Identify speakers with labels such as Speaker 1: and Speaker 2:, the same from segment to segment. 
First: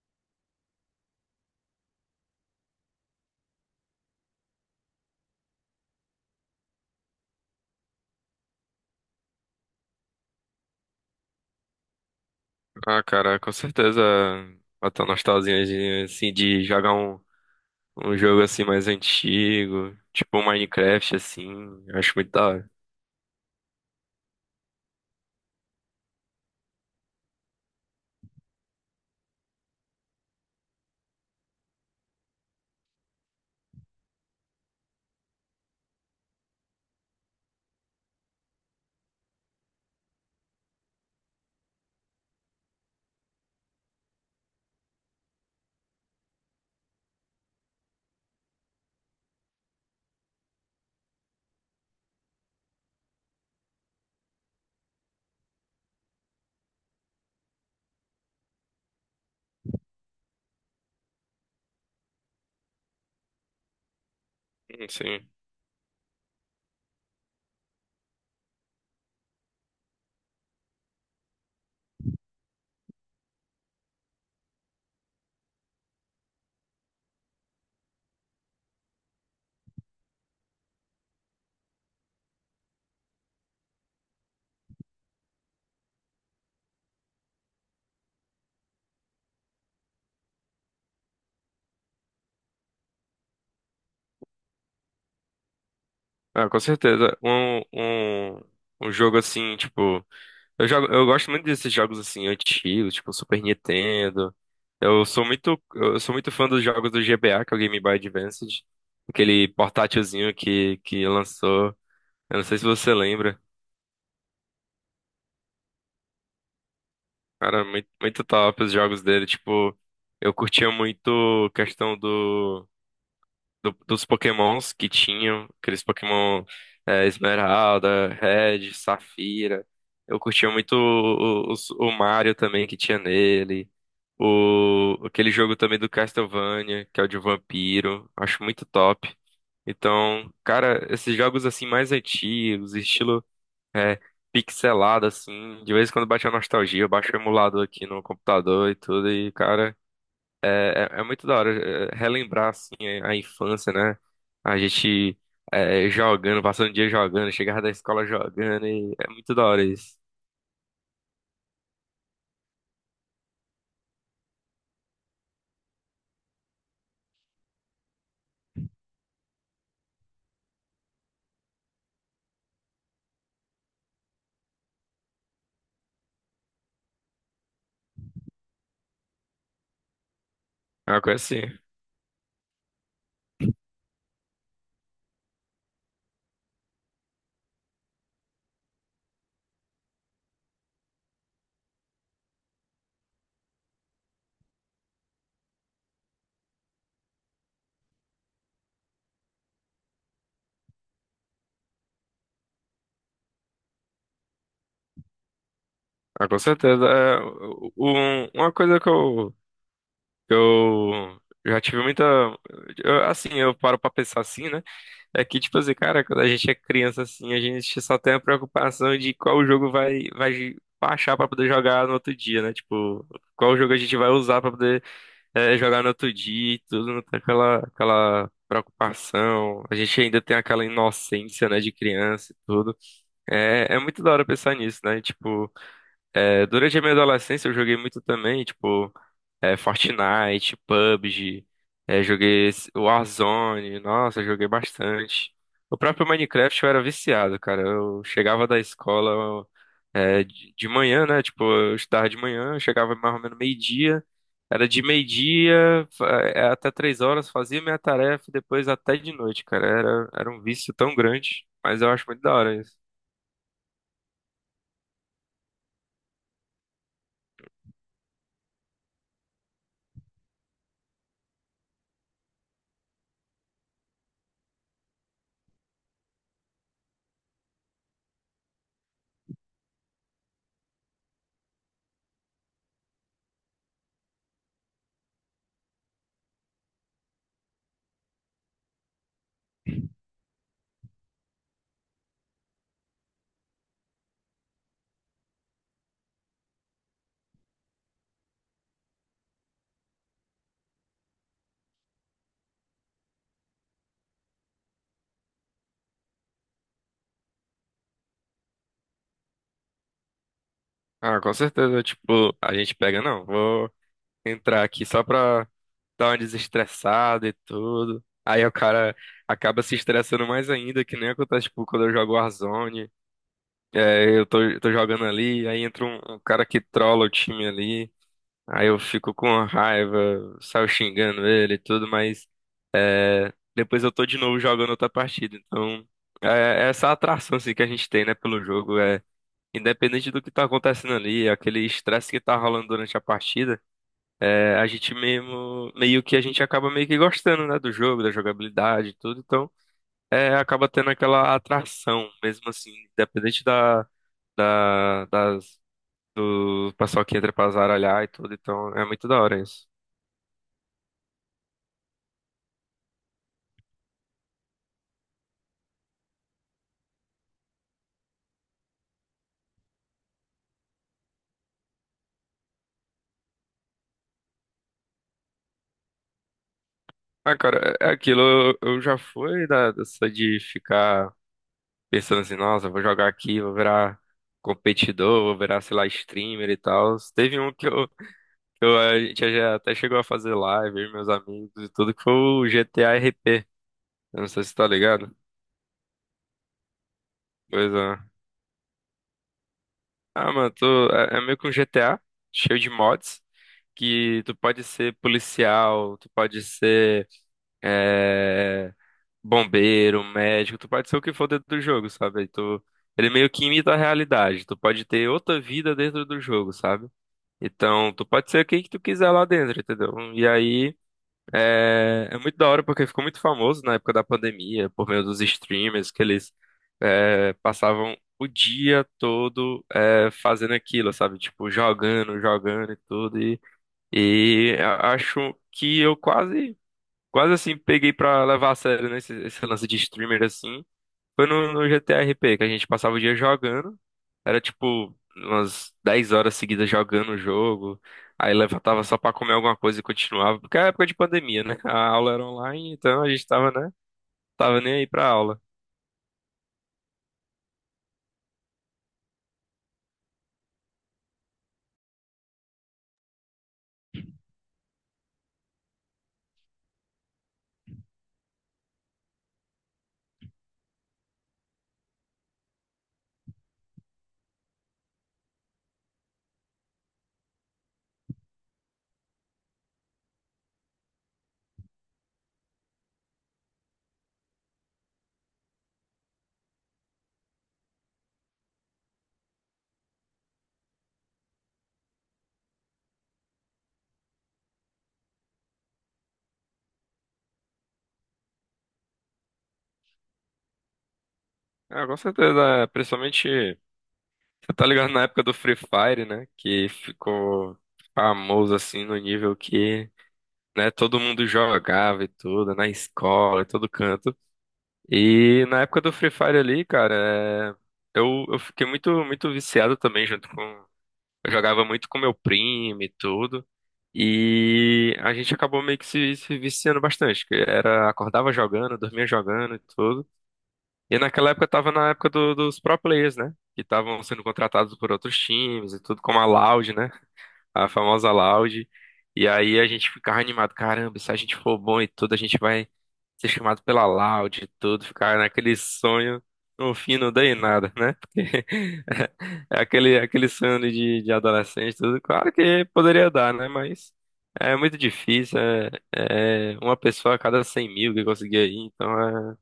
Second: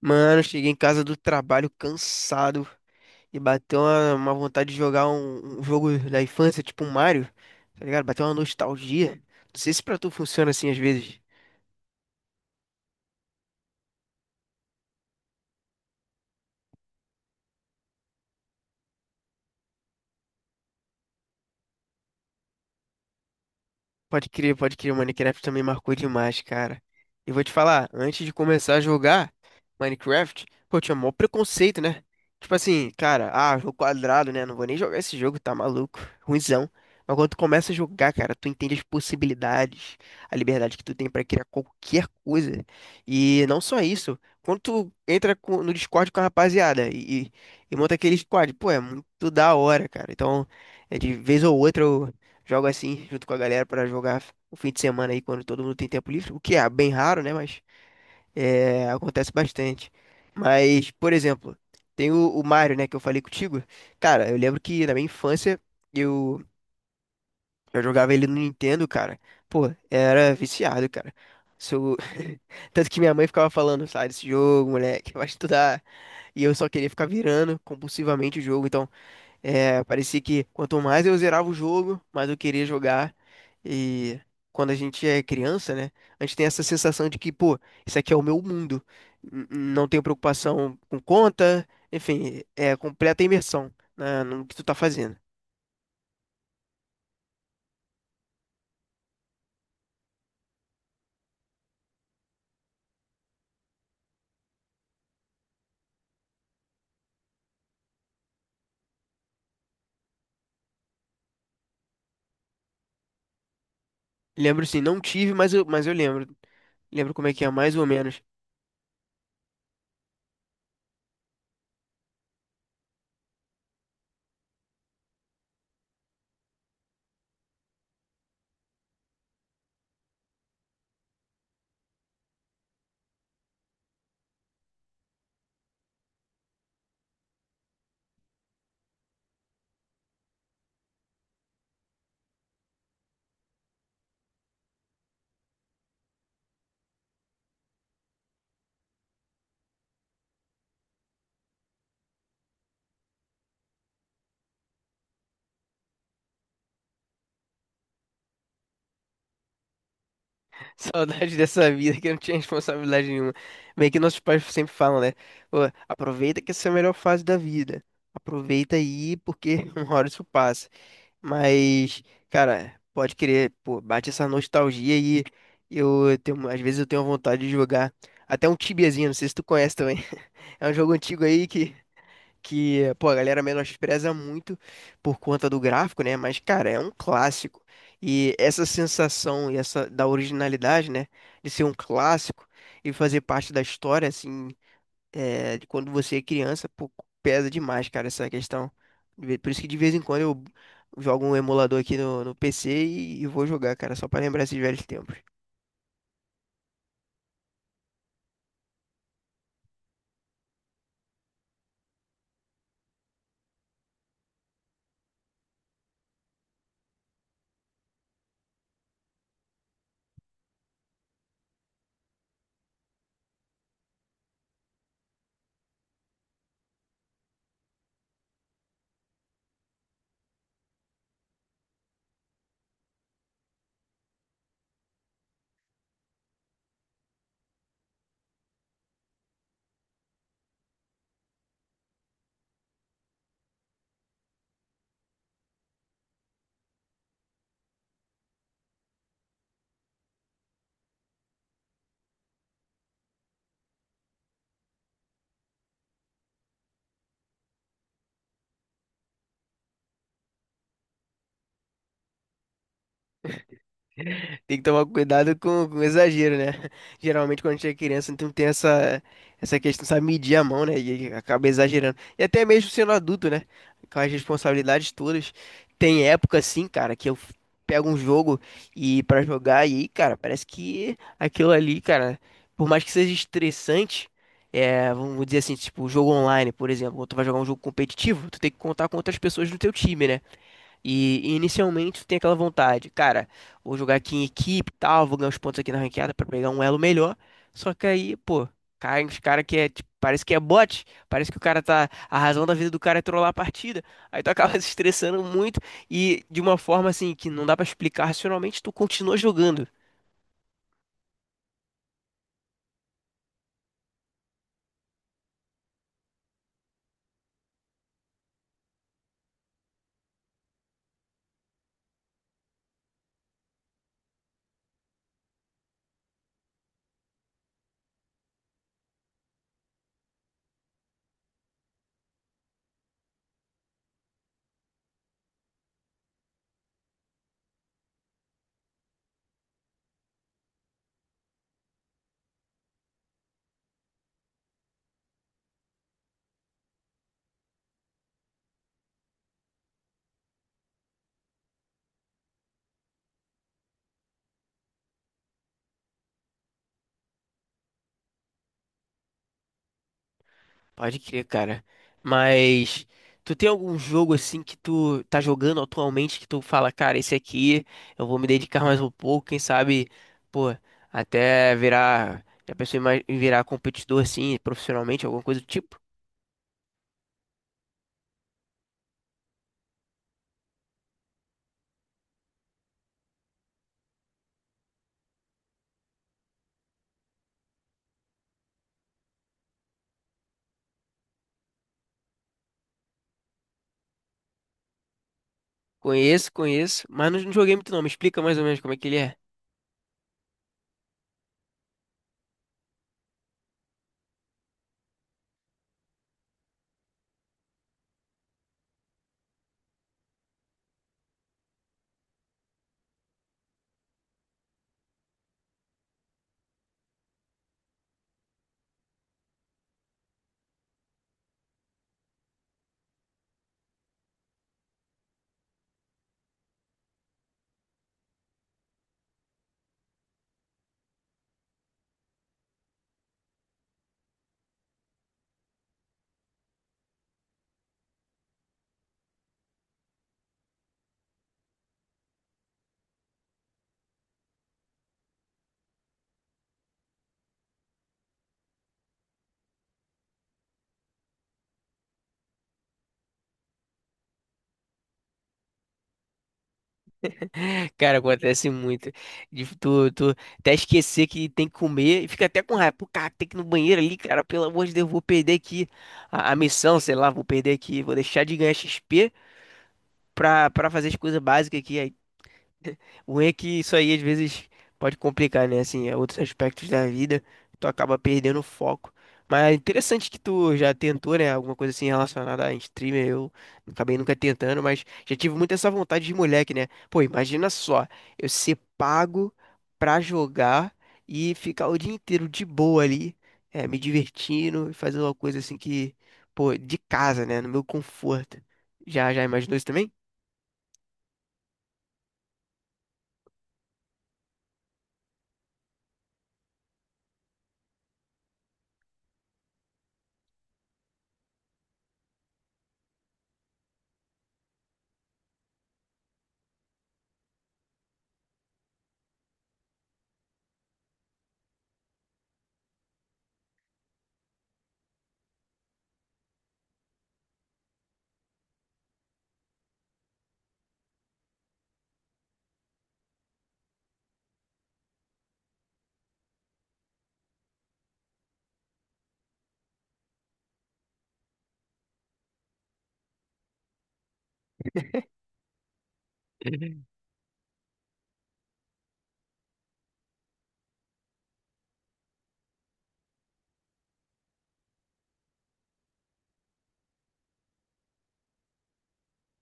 Speaker 1: Mano, cheguei em casa do trabalho cansado e bateu uma vontade de jogar um jogo da infância, tipo um Mario, tá ligado? Bateu uma nostalgia. Não sei se pra tu funciona assim às vezes.
Speaker 2: Ah, cara, com certeza bateu uma nostalgia assim de jogar um jogo assim mais antigo, tipo um Minecraft assim, eu acho muito da hora.
Speaker 1: Pode crer, pode crer. O Minecraft também marcou demais, cara. E vou te falar, antes de começar a jogar Minecraft, pô, eu tinha mó preconceito, né? Tipo assim, cara, jogo quadrado, né? Não vou nem jogar esse jogo, tá maluco. Ruizão. Mas quando tu começa a jogar, cara, tu entende as possibilidades, a liberdade que tu tem pra criar qualquer coisa. E não só isso, quando no Discord com a rapaziada e monta aquele squad, pô, é muito da hora, cara. Então, de vez ou outra jogo assim, junto com a galera, pra jogar o fim de semana aí, quando todo mundo tem tempo livre. O que é bem raro, né? Mas acontece bastante. Mas, por exemplo, tem o Mario, né? Que eu falei contigo. Cara, eu lembro que na minha
Speaker 2: Sim.
Speaker 1: infância eu, eu jogava ele no Nintendo, cara. Pô, era viciado, cara. Sou... Tanto que minha mãe ficava falando, sai desse jogo, moleque, vai estudar. E eu só queria ficar virando compulsivamente o jogo. Então. Parecia que quanto mais eu zerava o jogo, mais eu queria jogar. E quando a gente é criança, né? A gente tem essa sensação de que, pô, isso aqui é o meu mundo. N- Não tenho preocupação com conta, enfim, é completa imersão no que tu tá fazendo.
Speaker 2: Ah, com certeza. Um jogo assim, tipo, eu gosto muito desses jogos assim antigos, tipo Super Nintendo. Eu sou muito fã dos jogos do GBA, que é o Game Boy Advance, aquele portátilzinho que lançou. Eu não sei se você lembra.
Speaker 1: Lembro sim, não tive, mas eu lembro. Lembro como é que é,
Speaker 2: Cara,
Speaker 1: mais ou
Speaker 2: muito,
Speaker 1: menos.
Speaker 2: muito top os jogos dele. Tipo, eu curtia muito a questão dos Pokémons que tinham, aqueles Pokémon Esmeralda, Red, Safira. Eu curtia muito o Mario também que tinha nele. O, aquele jogo também do Castlevania, que é o de vampiro. Acho muito top. Então, cara, esses jogos assim mais antigos, estilo. É, pixelado, assim. De vez em quando bate a nostalgia, eu baixo o emulador aqui no computador e tudo. E, cara, é muito da hora relembrar, assim, a infância, né? A gente jogando, passando o dia jogando, chegava da escola jogando. E é muito da hora isso.
Speaker 1: Saudade dessa vida que não tinha responsabilidade nenhuma. Meio que nossos pais sempre falam, né? Pô, aproveita que essa é a melhor fase da vida. Aproveita aí, porque uma hora isso passa. Mas, cara, pode querer, pô, bate essa nostalgia e às vezes eu tenho vontade de jogar até um Tibiazinho, não sei se tu conhece também. É um jogo
Speaker 2: É uma coisa
Speaker 1: antigo
Speaker 2: assim.
Speaker 1: aí que, pô, a galera menospreza muito por conta do gráfico, né? Mas, cara, é um clássico. E essa sensação e essa da originalidade, né? De ser um clássico e fazer parte da história, assim, de quando você é criança, pô, pesa demais, cara, essa questão. De Por isso que de vez em quando eu jogo um emulador aqui no PC e vou jogar, cara, só pra lembrar esses velhos tempos.
Speaker 2: Ah, com certeza. Uma coisa que eu já tive muita. Eu, assim, eu paro pra pensar assim, né? É que, tipo assim, cara, quando a gente é criança assim, a gente só tem a preocupação de qual jogo vai baixar pra poder jogar no outro dia, né? Tipo, qual jogo a gente vai usar pra poder jogar no outro dia e tudo, não tem aquela preocupação. A gente ainda tem aquela inocência, né, de criança e tudo. É, é muito da hora pensar nisso, né? Tipo, durante a minha adolescência eu joguei muito também, tipo. Fortnite, PUBG, Warzone, nossa, joguei bastante. O próprio Minecraft eu era viciado, cara. Eu chegava da escola de manhã, né? Tipo, eu estudava de manhã, eu chegava mais ou menos meio-dia. Era de meio-dia até 3 horas, fazia minha tarefa e depois até de noite, cara. Era, era um vício tão grande, mas eu acho muito da hora isso.
Speaker 1: Tem que tomar cuidado com exagero, né? Geralmente quando a gente é criança, então tem essa questão, sabe, medir a mão, né? E acaba exagerando. E até mesmo sendo adulto, né? Com as responsabilidades todas. Tem época, assim, cara, que eu pego um jogo e para jogar, e aí, cara, parece que aquilo ali, cara, por mais que seja estressante, vamos dizer assim, tipo, jogo online, por exemplo, quando tu vai jogar um jogo competitivo, tu tem que contar com outras pessoas no teu time, né? E inicialmente tu tem aquela vontade, cara, vou jogar aqui em equipe e tal, vou ganhar uns pontos aqui na ranqueada pra pegar um elo melhor. Só que aí, pô, cai uns cara que é, tipo, parece que é bot, parece que o cara tá, a razão da vida do cara é trollar a partida. Aí tu acaba se estressando muito e de uma forma assim que não dá pra explicar racionalmente, tu continua jogando.
Speaker 2: Ah, com certeza, tipo, a gente pega, não, vou entrar aqui só pra dá uma desestressada e tudo. Aí o cara acaba se estressando mais ainda, que nem acontece, tipo, quando eu jogo Warzone. É, eu tô jogando ali, aí entra um cara que trola o time ali. Aí eu fico com raiva, saio xingando ele e tudo, mas depois eu tô de novo jogando outra partida. Então, é essa atração assim, que a gente tem, né, pelo jogo. É, independente do que tá acontecendo ali, aquele estresse que tá rolando durante a partida. É, a gente mesmo, meio que a gente acaba meio que gostando, né, do jogo, da jogabilidade e tudo, então acaba tendo aquela atração, mesmo assim, independente da, das, do pessoal que entra pra zaralhar e tudo, então é muito da hora isso.
Speaker 1: Pode crer, cara. Mas tu tem algum jogo assim que tu tá jogando atualmente que tu fala, cara, esse aqui eu vou me dedicar mais um pouco, quem sabe, pô, até virar, já pensou em em virar competidor assim, profissionalmente, alguma coisa do tipo?
Speaker 2: Ah, cara, é aquilo, eu já fui da, dessa de ficar pensando assim, nossa, eu vou jogar aqui, vou virar competidor, vou virar, sei lá, streamer e tal. Teve um que eu, a gente já até chegou a fazer live, eu e meus amigos e tudo, que foi o GTA RP. Eu não sei se tá ligado.
Speaker 1: Conheço, conheço, mas não joguei muito
Speaker 2: Pois
Speaker 1: não. Me
Speaker 2: é.
Speaker 1: explica mais ou menos como é que ele é.
Speaker 2: Ah, mano, tu, é meio que um GTA, cheio de mods, que tu pode ser policial, tu pode ser é, bombeiro, médico, tu pode ser o que for dentro do jogo, sabe? Tu, ele meio que imita a realidade, tu pode ter outra vida dentro do jogo, sabe? Então, tu pode ser quem que tu quiser lá dentro, entendeu? E aí. É, é muito da hora porque ficou muito famoso na época da pandemia, por meio dos streamers, que eles passavam o dia todo fazendo aquilo, sabe? Tipo, jogando, jogando e tudo. Acho que eu quase assim, peguei pra levar a sério, né, esse lance de streamer, assim. Foi no GTA RP que a gente passava o dia jogando. Era tipo umas 10 horas seguidas jogando o jogo. Aí levantava só pra comer alguma coisa e continuava. Porque era época de pandemia, né? A aula era online, então a gente tava, né? Tava nem aí pra aula.
Speaker 1: Cara, acontece muito. De tu até esquecer que tem que comer e fica até com raiva. Pô, cara, tem que ir no banheiro ali, cara. Pelo amor de Deus, eu vou perder aqui a missão, sei lá, vou perder aqui. Vou deixar de ganhar XP pra fazer as coisas básicas aqui. O ruim é que isso aí às vezes pode complicar, né? Assim, é outros aspectos da vida, tu acaba perdendo o foco. Mas é interessante que tu já tentou, né? Alguma coisa assim relacionada a streamer. Eu acabei nunca tentando, mas já tive muito essa vontade de moleque, né? Pô, imagina só, eu ser pago pra jogar e ficar o dia inteiro de boa ali, me divertindo e fazendo uma coisa assim que, pô, de casa, né? No meu conforto. Já imaginou isso também?
Speaker 2: Ah, com certeza, é, principalmente, você tá ligado na época do Free Fire, né? Que ficou famoso assim no nível que, né, todo mundo jogava e tudo, na escola, em todo canto. E na época do Free Fire ali, cara, eu fiquei muito, muito viciado também junto com. Eu jogava muito com meu primo e tudo. E a gente acabou meio que se viciando bastante. Que era, acordava jogando, dormia jogando e tudo. E naquela época eu tava na época dos pro players, né? Que estavam sendo contratados por outros times e tudo, como a Loud, né? A famosa Loud. E aí a gente ficava animado, caramba, se a gente for bom e tudo, a gente vai ser chamado pela Loud e tudo, ficar naquele sonho. No
Speaker 1: Uhum.
Speaker 2: fim não deu em nada, né? Porque é aquele, aquele sonho de adolescente, tudo. Claro que poderia dar, né? Mas é muito difícil. É, é uma pessoa a cada 100 mil que conseguia ir, então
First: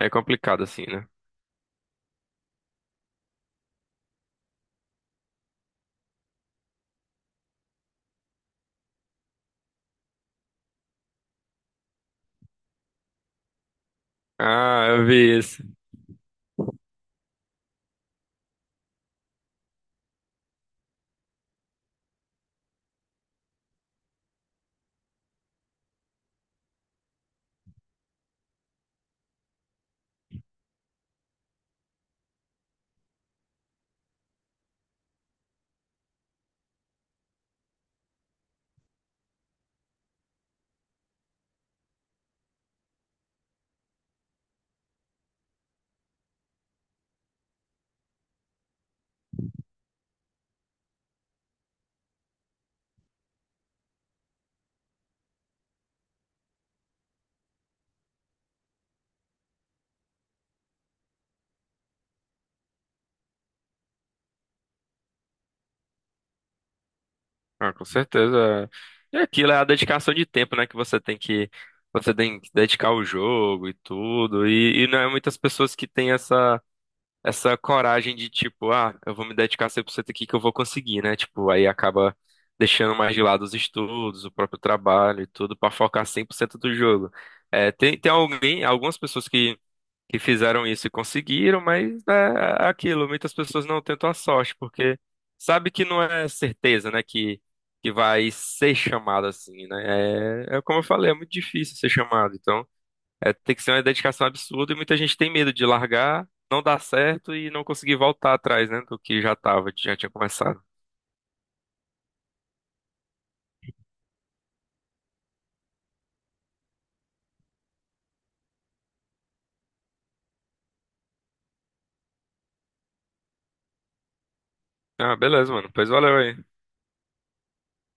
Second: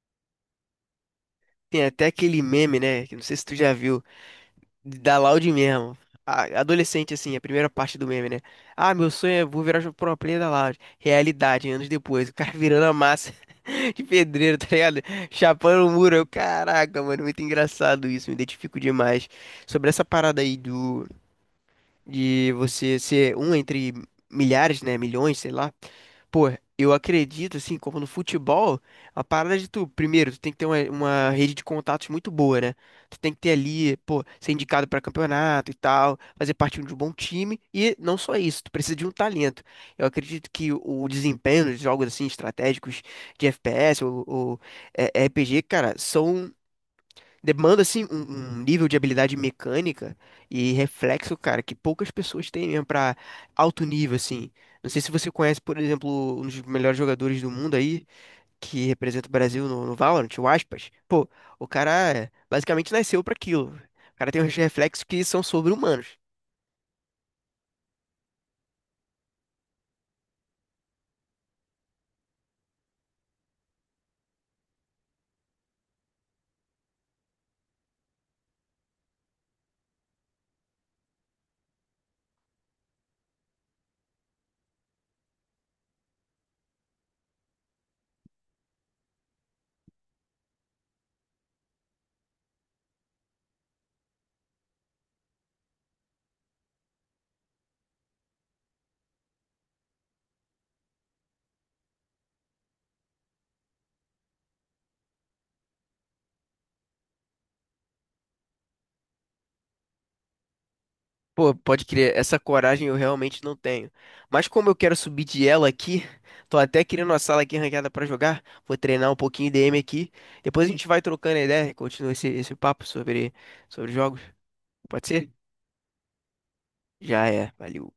Speaker 2: é, é complicado assim, né?
Speaker 1: Tem até aquele meme, né? Que não sei se tu já viu, da Loud mesmo. Adolescente, assim, a primeira parte do meme, né? Ah, meu sonho é vou virar pro player da Loud. Realidade, anos depois, o cara virando a massa de pedreiro, tá
Speaker 2: Ah,
Speaker 1: ligado?
Speaker 2: eu vi isso.
Speaker 1: Chapando o muro. Eu, caraca, mano, muito engraçado isso, me identifico demais. Sobre essa parada aí do. De você ser um entre milhares, né, milhões, sei lá. Pô, eu acredito, assim, como no futebol, a parada de tu, primeiro, tu tem que ter uma rede de contatos muito boa, né? Tu tem que ter ali, pô, ser indicado pra campeonato e tal, fazer parte de um bom time, e não só isso, tu precisa de um talento. Eu acredito que o desempenho dos jogos, assim, estratégicos de FPS ou RPG, cara, são demanda, assim, um nível de habilidade mecânica e reflexo, cara, que poucas pessoas têm mesmo pra alto nível, assim. Não sei se você conhece, por exemplo, um dos melhores jogadores do mundo aí, que representa o Brasil no Valorant, o Aspas. Pô, o cara basicamente nasceu pra aquilo. O cara tem uns reflexos que são sobre-humanos.
Speaker 2: Ah, com certeza. E aquilo é a dedicação de tempo, né? Que você tem que dedicar ao jogo e tudo. E não é muitas pessoas que têm essa coragem de tipo, ah, eu vou me dedicar 100% aqui que eu vou conseguir, né? Tipo, aí acaba deixando mais de lado os estudos, o próprio trabalho e tudo pra focar 100% do jogo. É, tem alguém, algumas pessoas que fizeram isso e conseguiram, mas né, é aquilo, muitas pessoas não tentam a sorte, porque sabe que não é certeza, né, que vai ser chamado assim, né? É, é como eu falei, é muito difícil ser chamado, então é, tem que ser uma dedicação absurda e muita gente tem medo de largar, não dar certo e não conseguir voltar atrás, né, do que já tava, já tinha começado.
Speaker 1: Pô, pode crer, essa coragem eu realmente não tenho. Mas como eu quero subir de ela aqui, tô até criando uma sala aqui ranqueada pra jogar. Vou treinar um pouquinho D m aqui. Depois a gente vai trocando ideia e continua esse papo sobre, sobre jogos. Pode
Speaker 2: Ah,
Speaker 1: ser?
Speaker 2: beleza, mano, pois valeu aí.
Speaker 1: Já é, valeu.